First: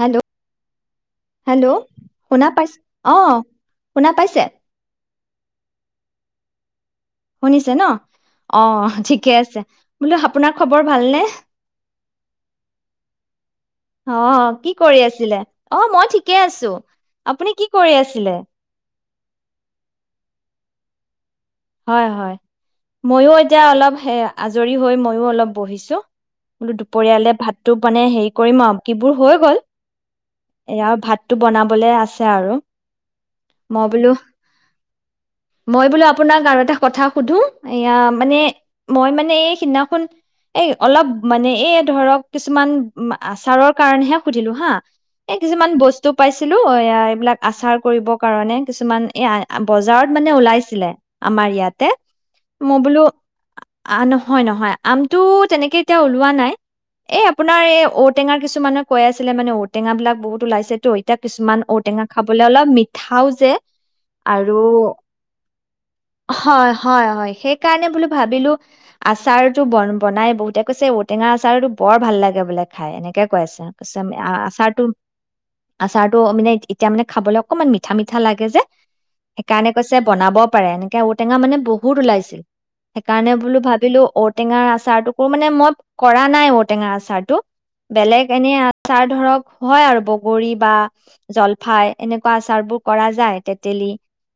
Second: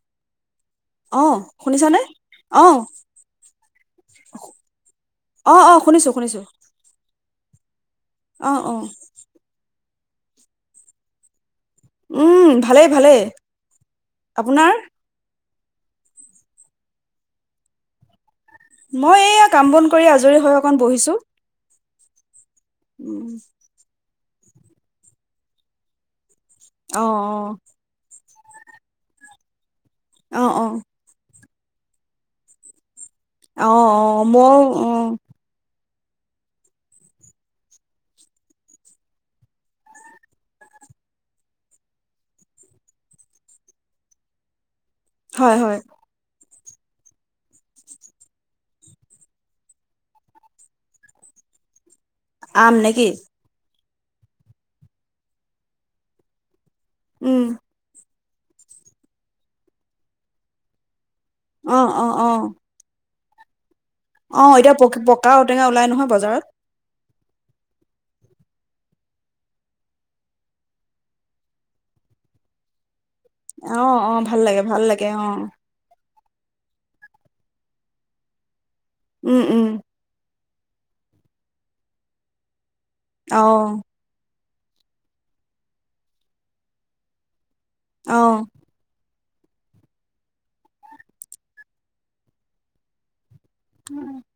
Hello! অঁ hello! শুনিছানে? শুনা পাই অঁ অ', শুনা পাইছে? অ', অ', শুনিছো, শুনিছোঁ। শুনিছে ন? অঁ অঁ অ' ঠিক বোলো আপোনাৰ খবৰ ভালনে উম ভালেই ভালেই অ কি আপোনাৰ কৰি আছিলে অ মই ঠিকে আছো আপুনি কি কৰি আছিলে। মই এইয়া কাম বন কৰি আজৰি হৈ অকণ বহিছো। হয় হয় ময়ো এতিয়া অলপ সেয়া আজৰি হৈ ময়ো অলপ বহিছোঁ। বোলো দুপৰিয়ালে ভাত অঁ টো মানে হেৰি কৰিম আৰু কিবোৰ হৈ গ'ল। অঁ অঁ অঁ এয়া ভাত টো বনাবলে আছে আৰু। মই অ' বোলো অ' মই ও মই বোলো আপ আপোনাক আৰু এটা কথা সোধোঁ, এয়া মানে মই মানে, এই সিদিনাখন এই অলপ মানে এই ধৰক কিছুমান আচাৰৰ কাৰণেহে সুধিলো হা এ হয় কিছুমান হয় বস্তু পাইছ ছিলো এইয়া এইবিলাক আচাৰ কৰিবৰ কাৰণে কিছুমান এই বজাৰত মানে ওলাইছিলে। আমাৰ ইয়াতে আম মই বোলো নেকি আ নহয় নহয় আমটো তেনেকে এতিয়া ওলোৱা নাই। এ উম আপোনাৰ এই ঔটো কিছুমানে কৈ আছিলে, মানে ঔ-টেঙা বিলাক বহুত ওলাইছে টো। এতিয়া কিছুমান ঔ-টেঙা খাবলে অলপ মিঠাও যে আৰু অ' এতিয়া প পকা ঔ-টেঙা ওলাই নহয় বজাৰত হয় হয় হয়। সেইকাৰণে বোলো ভাবিলো আচাৰটো বন বনায়, বহুতে কৈছে ঔ-টেঙা আচাৰটো বৰ ভাল লাগে বোলে খাই এনেকে কৈ আছে, অঁ আম অঁ ভাল লাগে ভাল আচাৰটো লাগে অঁ আচাৰ ত মানে এতিয়া মানে খাবলৈ অকমান মিঠা মিঠা লাগে যে উম উম সেইকাৰণে কৈছে বনাব পাৰে, এনেকে ঔটেঙা মানে বহুত ওলাইছিল। সেইকাৰণে অঁ বোলো ভাবিলো ঔ ঔ-টেঙাৰ আচাৰটোকো, মানে মই কৰা নাই ঔ-টেঙাৰ আচাৰটো বেলেগ অঁ এনেই আচাৰ ধৰক হয় আৰু বগৰী বা জলফাই এনেকুৱা আচাৰ বোৰ কৰা যায়। তেঁতেলী,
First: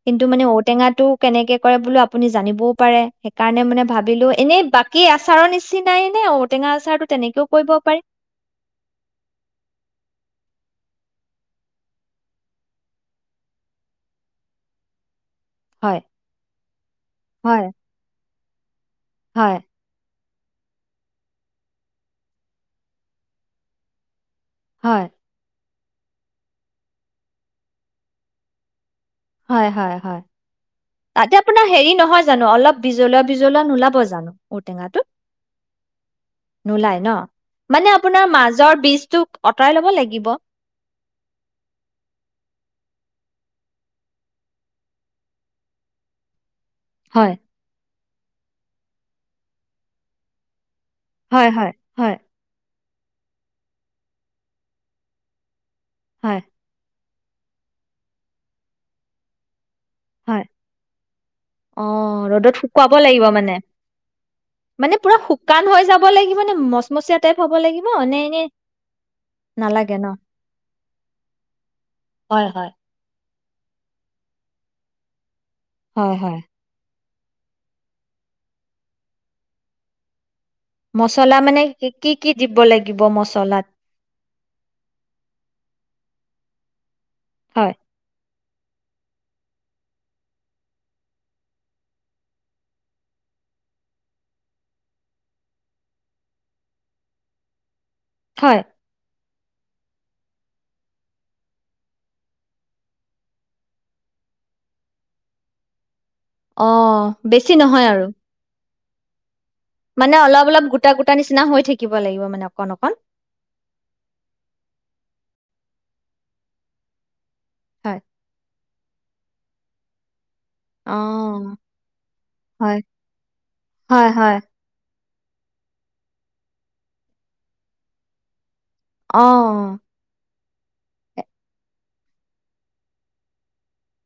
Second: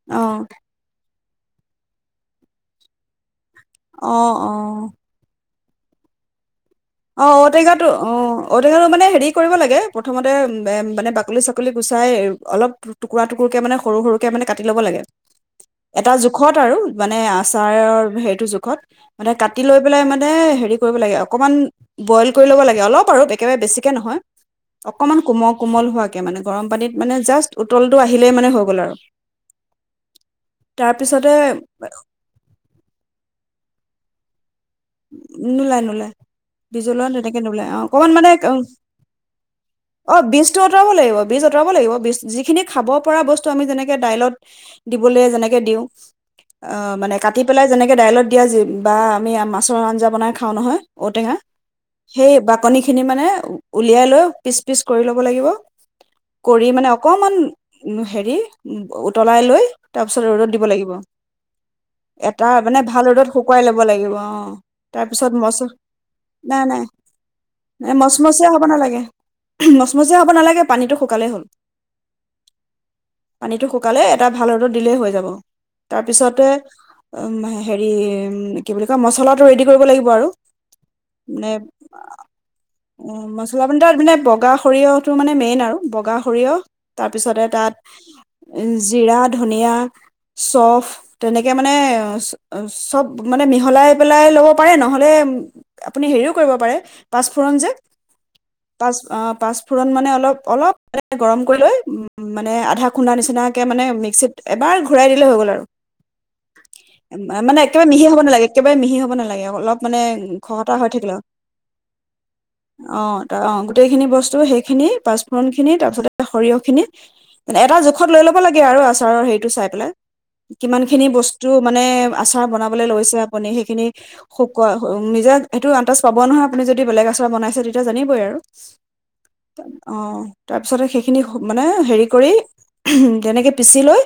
কিন্তু অঁ মানে ঔ টেঙাত টো, কেনেকে কৰে, বোলো আপুনি জানিবয়ো পাৰে [unintelligible] কাৰণে মানে ভাবিলোঁ, অঁ এনেই অঁ বাকী আচাৰৰ নিচি [unintelligible] অ', ঔ টেঙাটো, অ', ঔ টেঙাটো মানে হেৰি কৰিব লাগে প্ৰথমতে এ, মানে বাকলি, চাকলি গুচাই অলপ টুকুৰা, টুকুৰকে মানে সৰু, সৰুকে মানে কাটি ল'ব লাগে। হয় এটা জোখত আৰু মানে হয় আচাৰৰ সেইটো জোখ [unintelligible] মানে হয় কাটি লৈ পেলাই মান এ, হেৰি কৰিব লাগে অকমান বইল কৰি ল'ব লাগে অলপ আৰু একেবাৰে বেছিকে নহয়। হয় অকমান কোমক কোমল হোৱাকে মানে গৰম পানীত মানে জাষ্ট উতলটো আহিলেই মানে হৈ গ'ল আৰু। হয়, হয়, হয়, তাৰ পিছতে তাতে আপোনাৰ হেৰি নহয় জানোঁ? অলপ বিজলুয়া, বিজলুয়া নোলাব জানোঁ? নোলায় নোলায় নোলাই বিজলুয়া ন? তেনেকে নোলায় অ অকমান আপোনাৰ মানে মাজৰ বীজটোক আঁতৰাই ল'ব অ লাগিব। বীজটো আঁতৰাব লাগিব বীজ আঁতৰাব লাগিব যিখিনি খাব পৰা বস্তু আমি যেনেকে দাইলত দিবলৈ যেনেকে দিওঁ। অ মানে হয়, কাটি পেলাই যেনেক ডাইলত দিয়া যি বা আমি আমাক অ' আঞ্জা বনাই খাওঁ নহয়। ঔটেঙা হয়, হয়, হয়, সেই বাকলি খিনি মানে উলিয়াই লৈ পিচ পিচ কৰি ল'ব লাগিব হয়, কৰি মানে অকমান হেৰি উতলাই লৈ তাৰপিছত হয়। ৰ'দত দিব লাগিব অ', এটা ৰ'দত মানে শুকুৱাব ভাল লাগিব ৰ'দত মানে। শুকুৱাই ল'ব লাগিব অ। মানে পুৰা তাৰপিছত মচ শুকান হৈ যাব লাগিব নে নাই নাই মচমচীয়া টাইপ হ'ব ন লাগিব নে এনেই মচমচীয়া হ'ব নালাগে নালাগে ন? মচমচীয়া হ'ব নালাগে পানীটো শুকালেই হ'ল। হয়, হয়। পানীটো শুকালে এটা ভাল ৰদত দিলেই হৈ যাব। হয়, হয়। তাৰপিছতে উ হেৰি কি বুলি কয় মছলাত তো ৰেডি কৰিব লাগিব আৰু মচলা মানে কি কি দিব লাগিব উ মছলা মচলাত? ভিতৰত মানে বগা সৰিয়হটো মানে মেইন আৰু বগা। সৰিয়হ। তাৰপিছতে হয়, তাত জিৰা, ধনিয়া, চফ তেনেকে মানে চব মানে মিহলাই পেলাই লব পাৰে নহলে আপুনি হেৰিও কৰিব পাৰে পাঁচফোৰণ যে। হয়। [inaudible] পাঁচফোৰণ মানে অলপ অলপ মানে গৰম কৰি লৈ মানে আধা খুন্দা নিচিনাকৈ মানে মিক্সিত এবাৰ ঘূৰাই দিলেই হৈ গ'ল আৰু, অ', বেছি মানে একেবাৰে নহয় মিহি আৰু হ'ব নালাগে একেবাৰে মিহি হ'ব নালাগে, অ অলপ, মানে, অলপ অলপ খহতা হৈ গোটা গোটা থাকিলে। নিচিনা হৈ থাকিব লাগিব মানে অকণ অকণ। অ', অ', গোটেইখিনি বস্তু। সেইখিনি পাঁচ ফোৰণ খি খিনি। তাৰ পিছতে সৰিয়হখিনি এটা হয়। জোখত লৈ ল'ব লাগে। আৰু আচাৰৰ হে টো চাই পেলায় কিমানখিনি বস্তু, অ'। মানে, আচাৰ হয়, বনাবলৈ লৈছে বনি। সেইখিনি হয়, হয়। শুকোৱা নিজে সেইটো আন্দাজ পাব নহয়। আপুনি যদি বেলেগ আচাৰ বনাইছে, তেতিয়া জানিবই আৰু অ'। অ'। তাৰপিছতে সেইখিনি, মানে, হেৰি কৰি তেনেকে পিচি লৈ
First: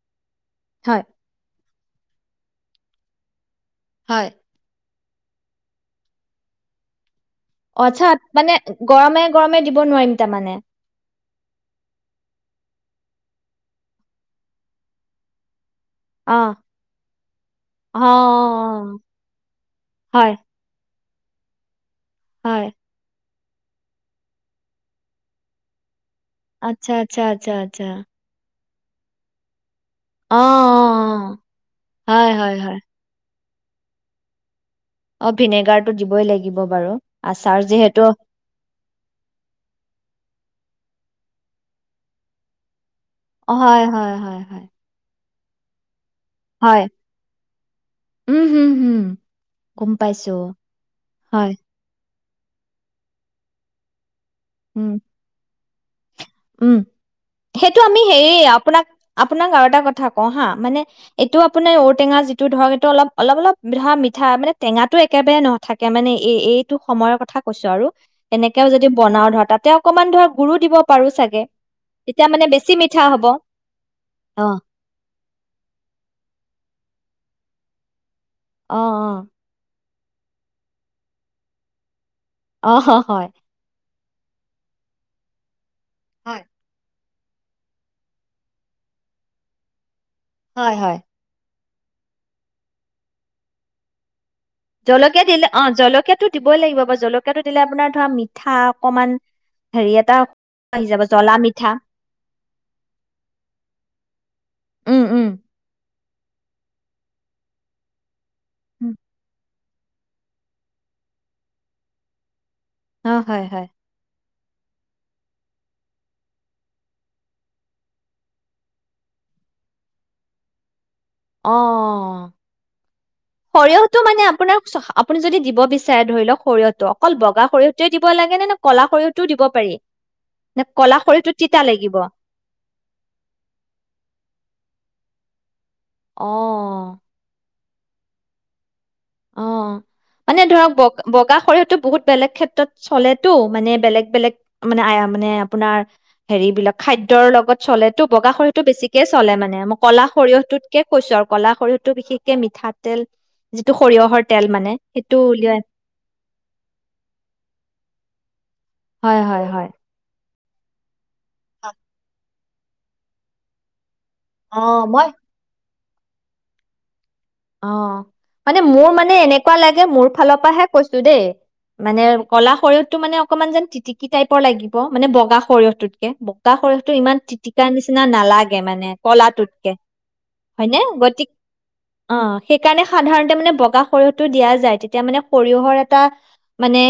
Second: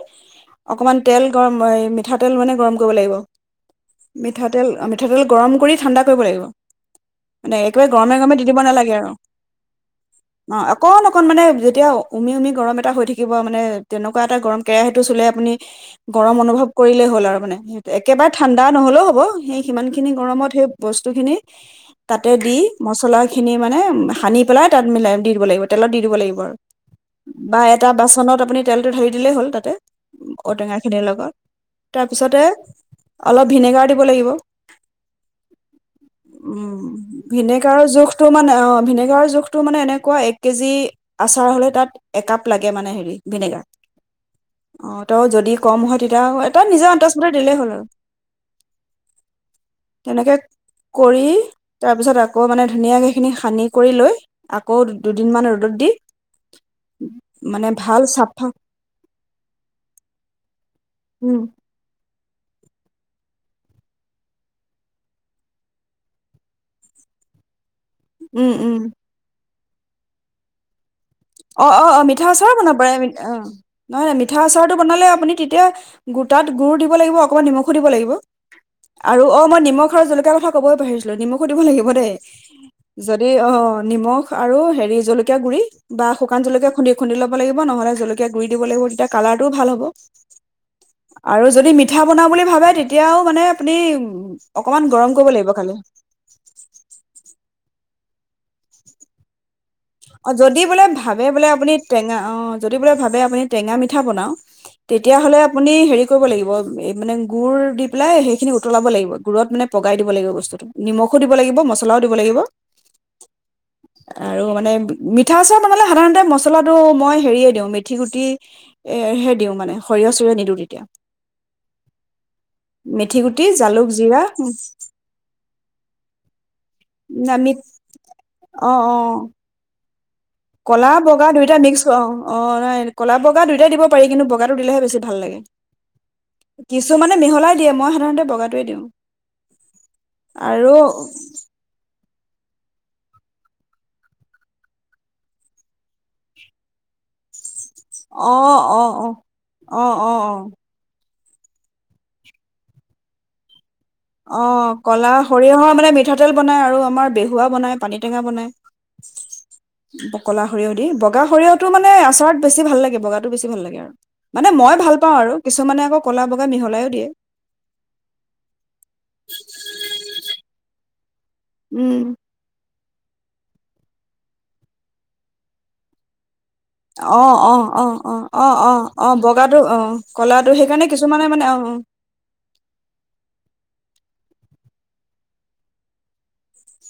অকণমান হয়, তেল গৰম। হেৰি মিঠাতেল, মানে, গৰম কৰিব লাগিব। হয়। মিঠাতেল আমি মিঠাতেল গৰম কৰি ঠাণ্ডা কৰিব লাগিব। মানে অ, একেবাৰে আচ্ছা। গৰমে গৰমে দি মানে, দিব নালাগে আৰু গৰমে, গৰমে দিব নোৱাৰিম, তাৰ মানে? অ অকণ অকণ, মানে, যেতিয়া উমি, উমি গৰম এটা হৈ থাকিব, মানে, তেনেকুৱা এটা গৰম। কেৰাহীটো চুলে আপুনি অ গৰম অনুভৱ কৰিলেই হ'ল আৰু মানে সিহঁতে অ অ একেবাৰে ঠাণ্ডা অ নহলেও অ' সেই সিমান খিনি হয় গৰমত সেই, বস্তু খিনি, তাতে দি হয় মছলা, সেইখিনি মানে সানি পেলায় তাত মিলাই দি দিব লাগিব। দিব লাগিব আৰু আচ্ছা আচ্ছা আচ্ছা বা আচ্ছা এটা বাচনত আপুনি, তেলটো ধালি দিলেই হল তাতে, অ অ ঔটেঙা খিনিৰ লগত অ হয় তাৰপিছতে, হয় হয় অলপ ভিনেগাৰ, লাগিব। অ ভিনেগাৰটো দিবই লাগিব উম বাৰু আচাৰ ভিনেগাৰৰ যিহেতু জোখটো মানে অ ভিনেগাৰৰ জোখটো মানে এনেকুৱা এক কেজি, আচাৰ হলে তাত একাপ লাগে মানে হেৰি, হয়- হয়- হয়- হয়! দি কম হয়, তেতিয়া এটা হয় নিজৰ আন্তজবতে দিলেই হ'ল আৰু উম হুম হুম গম পাইছো তেনেকে কৰি হয় তাৰপিছত আ আকৌ মানে ধুনীয়াকে সেইখিনি সানি কৰি লৈ আকৌ উম দুদ-দুদিনমান ৰ'দত দি উম, মানে সেইটো আমি ভাল হেৰি, চাফা আপোনাক, আপোনাক আৰু এটা কথা কওঁ হা, মানে এইটো উম, আপোনাৰ ঔটেঙা যি এইটো ধৰক, এইটো অলপ, অলপ অলপ ধৰা মিঠা মানে টেঙাটো একেবাৰে ন নাথাকে, মানে এই এইটো সময়ৰ কথা কৈছো আৰু। উম, এনেকেও উম, যদি বনাও ধৰা তাত তেওঁ অকণমান ধৰা গুড়ো দিব পাৰো চাগে অ' অ' অ', মিঠা তেতিয়া মানে আচাৰো বেছি বনাব পাৰে, মিঠা হ'ব অ নহয় নহয় মিঠা অ আচাৰটো বনালে আপুনি তেতিয়া গোটাত গুৰো দিব লাগিব, অকণমান নিমখো দিব লাগিব। অ আৰু, অ মই নিমখ জলকীয়া কথা ক'বই পাহৰিছিলো, নিমখো দিব লাগিব দেই। অ অ যদি হয় অ' অ' নিমখ আৰু হেৰি জলকীয়া গুৰি বা শুকান হয় জলকীয়া খুন্দি খুন্দি ল'ব লাগিব, নহ'লে জলকীয়া গুৰি দিব লাগিব, তেতিয়া কালাৰটোও ভাল হ'ব। হয় হয়। আৰু যদি মিত ঠা বনাওঁ বুলি ভাৱে, তেতিয়াও মানে আপুনি অকমান গৰম জলকীয়া কৰিব দিলে, লাগিব খালি অ' জলকীয়াটো দিবই লাগিব বাৰু, জলকীয়াটো দিলে আপোনাৰ ধৰা মিঠা অকমান হেৰি এটা অ' যদি বোলে আহি যাব ভাবে জ্বলা বোলে মিঠা আপুনি টেঙা, অ' যদি বোলে ভাবে আপুনি টেঙা মিঠা বনাও, উম উম তেতিয়াহ'লে আপুনি হেৰি লাগিব, এই মানে গুুৰ দি পেলাই হেৰি খিনি উতলাব লাগিব, গুড়ত মানে পগাই দিব লাগিব বস্তুটো, নিমখো দিব লাগিব, মছলাও দিব লাগিব অ' হয় হয়। আৰু মানে মিঠা আচাৰ বনালে সাধাৰণতে মচলাটো, মই হেৰিয়ে দিওঁ, মেথি গুটি, এৰ হে দিওঁ মানে, সৰিয়হ চৰিয়হ নিদিওঁ তেতিয়া। অ', মেথি গুটি জালুক সৰিয়হটো জিৰা মানে আপোনাৰ, আপুনি যদি দিব বিচাৰে ধৰি লওক সৰিয়হটো, অকল বগা নামিত সৰিয়হটোৱে দিব লাগে নে নে অ ক'লা অ সৰিয়হটোও দিব পাৰি? নে ক'লা বগা সৰিয়হটো দুইটা তিতা মিক্স, লাগিব অ' অ' অ' নাই, ক'লা বগা দুইটা দিব পাৰি, কিন্তু বগা টো দিলেহে বেছি ভাল লাগে। অ কিছুমানে মিহলাই দিয়ে, মই সাধাৰণতে বগাটোৱে দিওঁ। অ', মানে ধৰক আৰু বগ-বগা সৰিয়হতো বহুত বেলেগ ক্ষেত্ৰত চলেতো, মানে বেলেগ বেলেগ মানে আ আ মানে, আপোনাৰ, হেৰি বিলাক খাদ্যৰ লগত চলেটো, বগা অ সৰিয়হটো অ অ বেছিকেই চলে মানে, মই অ ক'লা অ অ সৰিয়হটোতকে কৈছো আৰু। কলা সৰিয়হটো বিশেষকে মিঠাতেল সৰিয়হৰ তেল মানে অ' কলা সেইটো উলিয়াই সৰিয়হৰ মানে মিঠাতেল বনাই আৰু আমাৰ বেহুৱা বনাই পানী টেঙা বনায়। হয় হয় হয়। কলা সৰিয়হ দি ব বগা সৰিয়হটো মানে আচাৰত বেছি ভাল লাগে, বগাটো বেছি ভাল লাগে আৰু। মানে মই ভাল পাওঁ আৰু কিছুমানে আকৌ ক'লা-বগা মিহলাইয়ো দিয়ে। অ' মানে মোৰ মানে এনেকুৱা লাগে মোৰ ফালৰ পৰাহে কৈছো দেই। মানে উম কলা সৰীয়হটো মানে অকমান যেন তিতিকি টাইপৰ লাগিব মানে বগা সৰিয়হটোতকে সৰিয়হটো ইমান অ' তিটিকাৰ অ' অ' নিচিনা অ' অ' নালাগে অ' মানে অ'বগাটো ক'লাটোতকে অঁ কলাটো হয়নে সেইকাৰণে কিছুমানে গতিক মানে অঁ অঁ। অ' সেইকাৰণে সাধাৰণতে মানে বগা সৰিয়হতটো দিয়া যায় তেতিয়া মানে সৰিয়হৰ এটা মানে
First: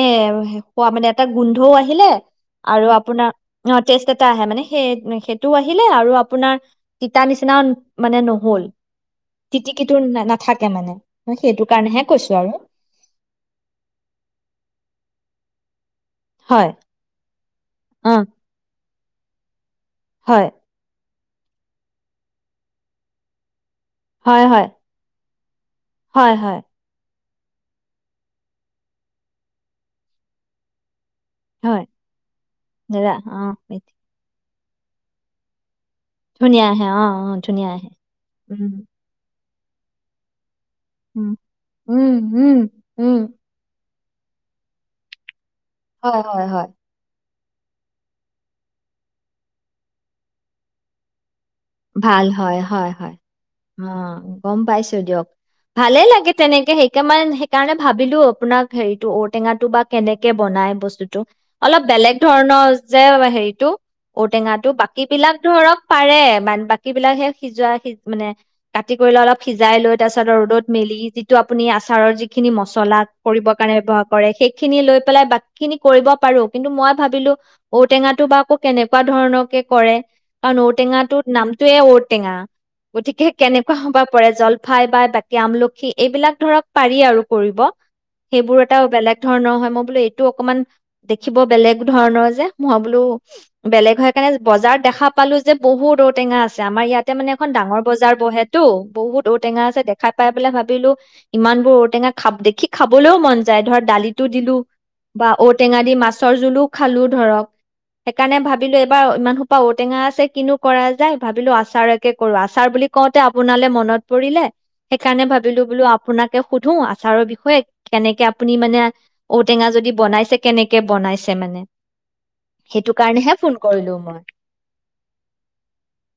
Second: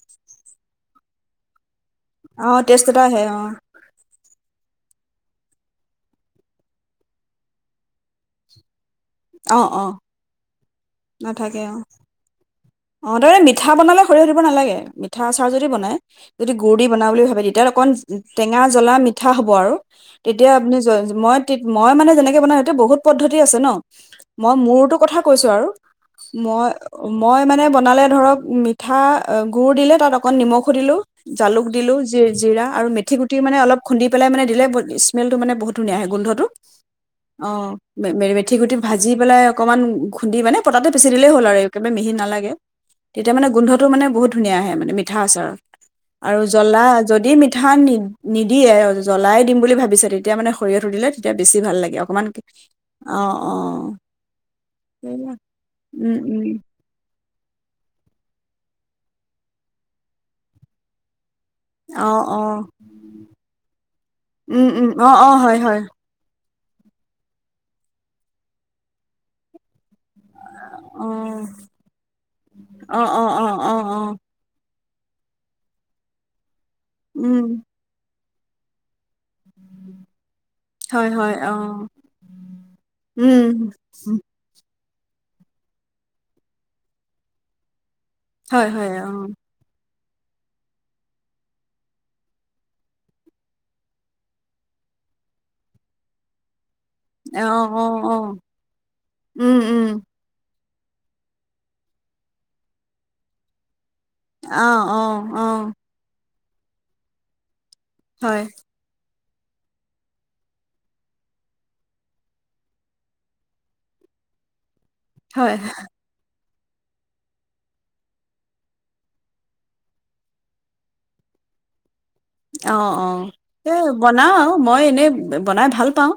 হোৱা মানে এটা গোন্ধও আহে হিলে অ টেষ্ট আৰু এটা আহে আপোনাৰ অ' টেষ্ট এটা আহে মানে। সেই সেইটো আহিলে আৰু আপোনাৰ তিতা নিচিনাও মানে ন'হল। অ অ তিতিকিটো না নাথাকে। মানে মই নাথাকে সেইটো অ কাৰণেহে কৈছো আৰু। অ' তাৰমানে মিঠা বনালে সৰিয়হ দিব নালাগে মিঠা আচাৰ যদি বনায় যদি হয় গুৰ দি বনাওঁ বুলি ভাবি তে এতিয়া অকণ অ টেঙা জ্বলা মি পিঠা হ'ব আৰু। হয় তেতিয়া আপুনি মই মই মানে যেনেকে বনাওঁ সেইটো বহুত পদ্ধতি আছে ন। হয় মই হয় মোৰতো কথা কৈছো আৰু হয় হয় মই অ' মই মানে বনালে ধৰক মিঠা গুড় দিলে তাত অকন নিমখো দিলো। জালুক হয় দিলো জিৰা আৰু দাদা মেথি গুটি অ মানে অলপ খুন্দি পেলাই মানে দিলে বহ স্মেলটো মানে বহুত ধুনীয়া আহে গোন্ধটো, ধুনীয়া আহে অ ধুনীয়া অ', আহে মেৰি মেথি উম গুটি ভাজি পেলাই অকমান খুন্দি মানে পটাতে পিচি দিলেই উম হ'ল আৰু একে মিহি উম নালাগে। উম উম তেতিয়া মানে গোন্ধত টো মানে বহুত ধুনীয়া আহে মানে, মিঠা আচাৰৰ হয় আৰু হয় হয় জ্বলা যদি মিঠ ঠা নি নিদিয়ে, জ্বলাই দিম বুলি ভাৱিছে, তেতিয়া মানে সৰিয়হটো দিলে তেতিয়া বেছি লাগে ভাল, অকমান হয়, হয়, হয়। অ', গম পাইছোঁ দিয়ক। ভালে উম লাগে উম তেনেকে সেইকে মান সেইকাৰণে ভাৱিলো আপোনাক হেৰিটো, ঔ-টেঙাটো বা কেনেকে বনাই বস্তুটো অলপ অ বেলেগ অ ধৰণৰ যে হেৰিটো, উম ঔ-টেঙাটো, উম ‌বাকী অ অ বিলাক হয় হয় ধৰক পাৰে মান বাকী বিলাক সে সিজোৱা সি মানে কাটি কৰি লৈ, অলপ সিজাই লৈ, তাৰছত ৰ'দত অ', মেলি যিটো আপুনি আচাৰৰ যিখিনি মছলা অ', অ', কৰিবৰ অ', কাৰণে অ', ব্যৱহাৰ অ', কৰে, সেইখ খিনি লৈ পেলাই বাকী খিনি কৰিব পাৰোঁ। কিন্তু মই ভাৱিলো, উম, ঔ-টেঙাটো বা কৌ কেনেকুৱা ধৰণকে কৰে? হয়, ঔ-টেঙাটোত হয়, নামটোৱেই অ', ঔ-টৈঙা, গতিকে উম, কেনেকুৱা হ'ব পাৰে জল ফাই বা বাকী আমলখি, এইবিলাক ধৰক পাৰি আৰু কৰিব সেইবোৰ হয়, এটাও হয়, বেলেগ অ', ধৰণৰ হয়, মই বোলো অকনমান দেখিব বেলেগ ধৰণৰ যে মই বোলো বেলেগ হয় কাৰণে বজাৰত দেখা পালো যে বহুত টেঙা আছে। আমাৰ ইয়াতে মানে এখন অ', ডাঙৰ অ', বজাৰ অ', বহেতটো বহুত ঔ উম, টেঙা আছে উম, দেখাই পাই ভাব ভাবিলো ইমান বোৰ ঔটেঙা খ দেখি খাবলৈও মন যায় ধৰা দালিত টো দিলো অ', অ', বা অ', ঔটেঙা দি মাছ চৰজোলো খালো ধৰক সেইকাৰণে হয়, ভাবিলো এইবাৰ ইমান োপা [unintelligible] ঔটেঙা আছে কিনো কৰা যাই ভাবিলো আচাৰকে কৰো। আচাৰ বুলি কওঁতে আপোনালৈ মনত পৰিলে সেইকাৰণে হয়, ভাবিলো বোলো আপোনাক বোলো সুধো আচাৰৰ বিষয়ে কেনেকে আপুনি মানে ঔটেঙা যদি বনাইছে কেনেকে বনাইছে মানে? সেইটো অ' অ' কাৰণেহে ফোন এ কৰিলো মই। বনাও মই এনেই বনাই ভাল। পাওঁ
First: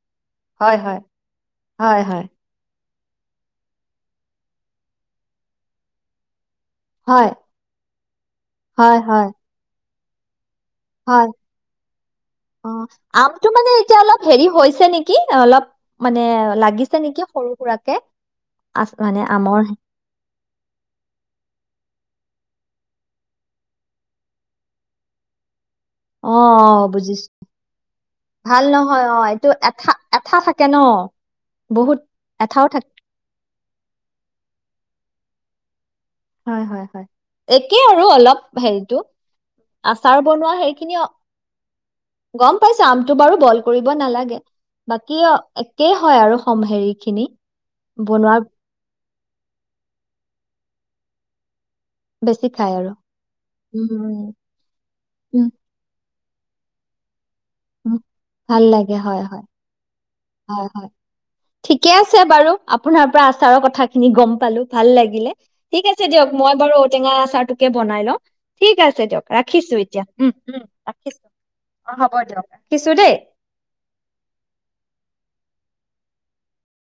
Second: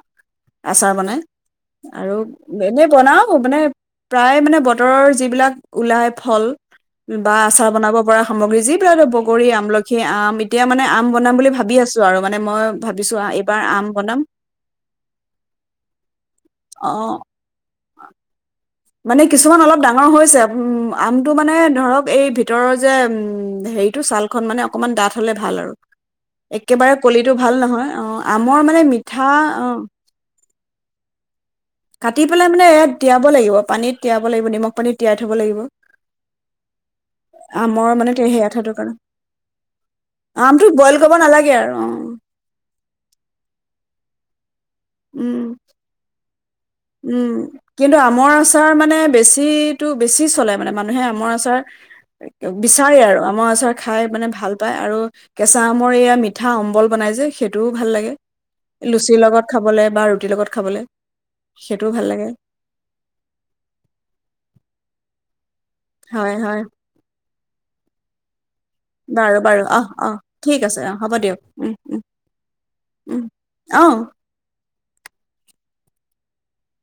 হয় আচাৰ হয় বনাই হয় আৰু হয়। এনে বনাও মানে প্ৰায় মানে বতৰৰ যিবিলাক ওলাই ফল হয় বা আচাৰ বনাব পৰা সামগ্ৰী যিবিলাক হয় হয় বগৰী, আমলখি। সেই আম এতিয়া মানে আম হয় বনাম বুলি ভাবি আছো আৰু মানে মই অ' ভাবিছো আমটো এইবাৰ মানে আম এতিয়া বনাম অলপ হেৰি হৈছে নেকি। অলপ মানে লাগিছে অ', নেকি সৰু-সুৰাকে। মানে, কিছুমান অলপ ডাঙৰ হৈছে, উমম, আমটো মানে ধৰক। এই ভিতৰৰ যে, উম, হেৰিটো, ছালখন মানে অকমান ডাঠ হ'লে ভাল আৰু। অ একেবাৰে বুজিছো কলিটো ভাল নহয়, অ', ভাল আমৰ মানে নহয় অ মিঠা এইটো অ'। এঠা [unintelligible] কাটি পেলাই এঠাও মানে থাকে তিয়াব লাগিব। পানীত তিয়াব লাগিব, নিমখ পানীত। তিয়াই থ'ব লাগিব। হয়, হয়, হয়। একে আমৰ আৰু মানে তে অলপ সেয়া থোৱাৰ কাৰণে, হেৰিতটো আচাৰ বনোৱা আমটো বইল সেইখিনি কৰিব নালাগে আৰু অ', গম পাইছোঁ। আমটো বাৰু বইল কৰিব নালাগে। [unintelligible] বাকী উম, অ', একেই হয় আৰু সম হেৰি। খিনি উম, কিন্তু আমৰ বনোৱা আচাৰ মানে। মানে বেছিটো, বেছি চলে মানে মানুহে আমাৰ আচাৰ। বেছি খাই বিচাৰে আৰু আমাৰ আচৰ খাই মানে উম ভাল পায়, আৰু উম কেঁচা আমৰ এইয়া [unintelligible] পিঠা অম্বল বনাই যে সেই। ভাল উম, লাগে ভাল লাগে লুচিৰ হয় হয় লগত খাবলৈ বা [unintelligible] ৰুতিৰ লগত হয় খাবলৈ। হয় ঠিকে আছে বাৰু, আপোনাৰ পৰা আচাৰৰ কথা খিনি গম পালো, ভাল লাগিলে। ঠিক আছে দিয়ক, হয় মই হয় বাৰু ঔ টেঙা আচাৰটো কে বনাই ল'। ঠিক আছে, দিয়ক। বাৰু বাৰু ৰাখিছোঁ অহ এতিয়া অহ উম, ঠিক উম, আছে অ হ'ব ৰাখিছোঁ। দিয়ক উম অ', উম হ'ব দিয়ক। ৰাখিছো দেই উম, অ'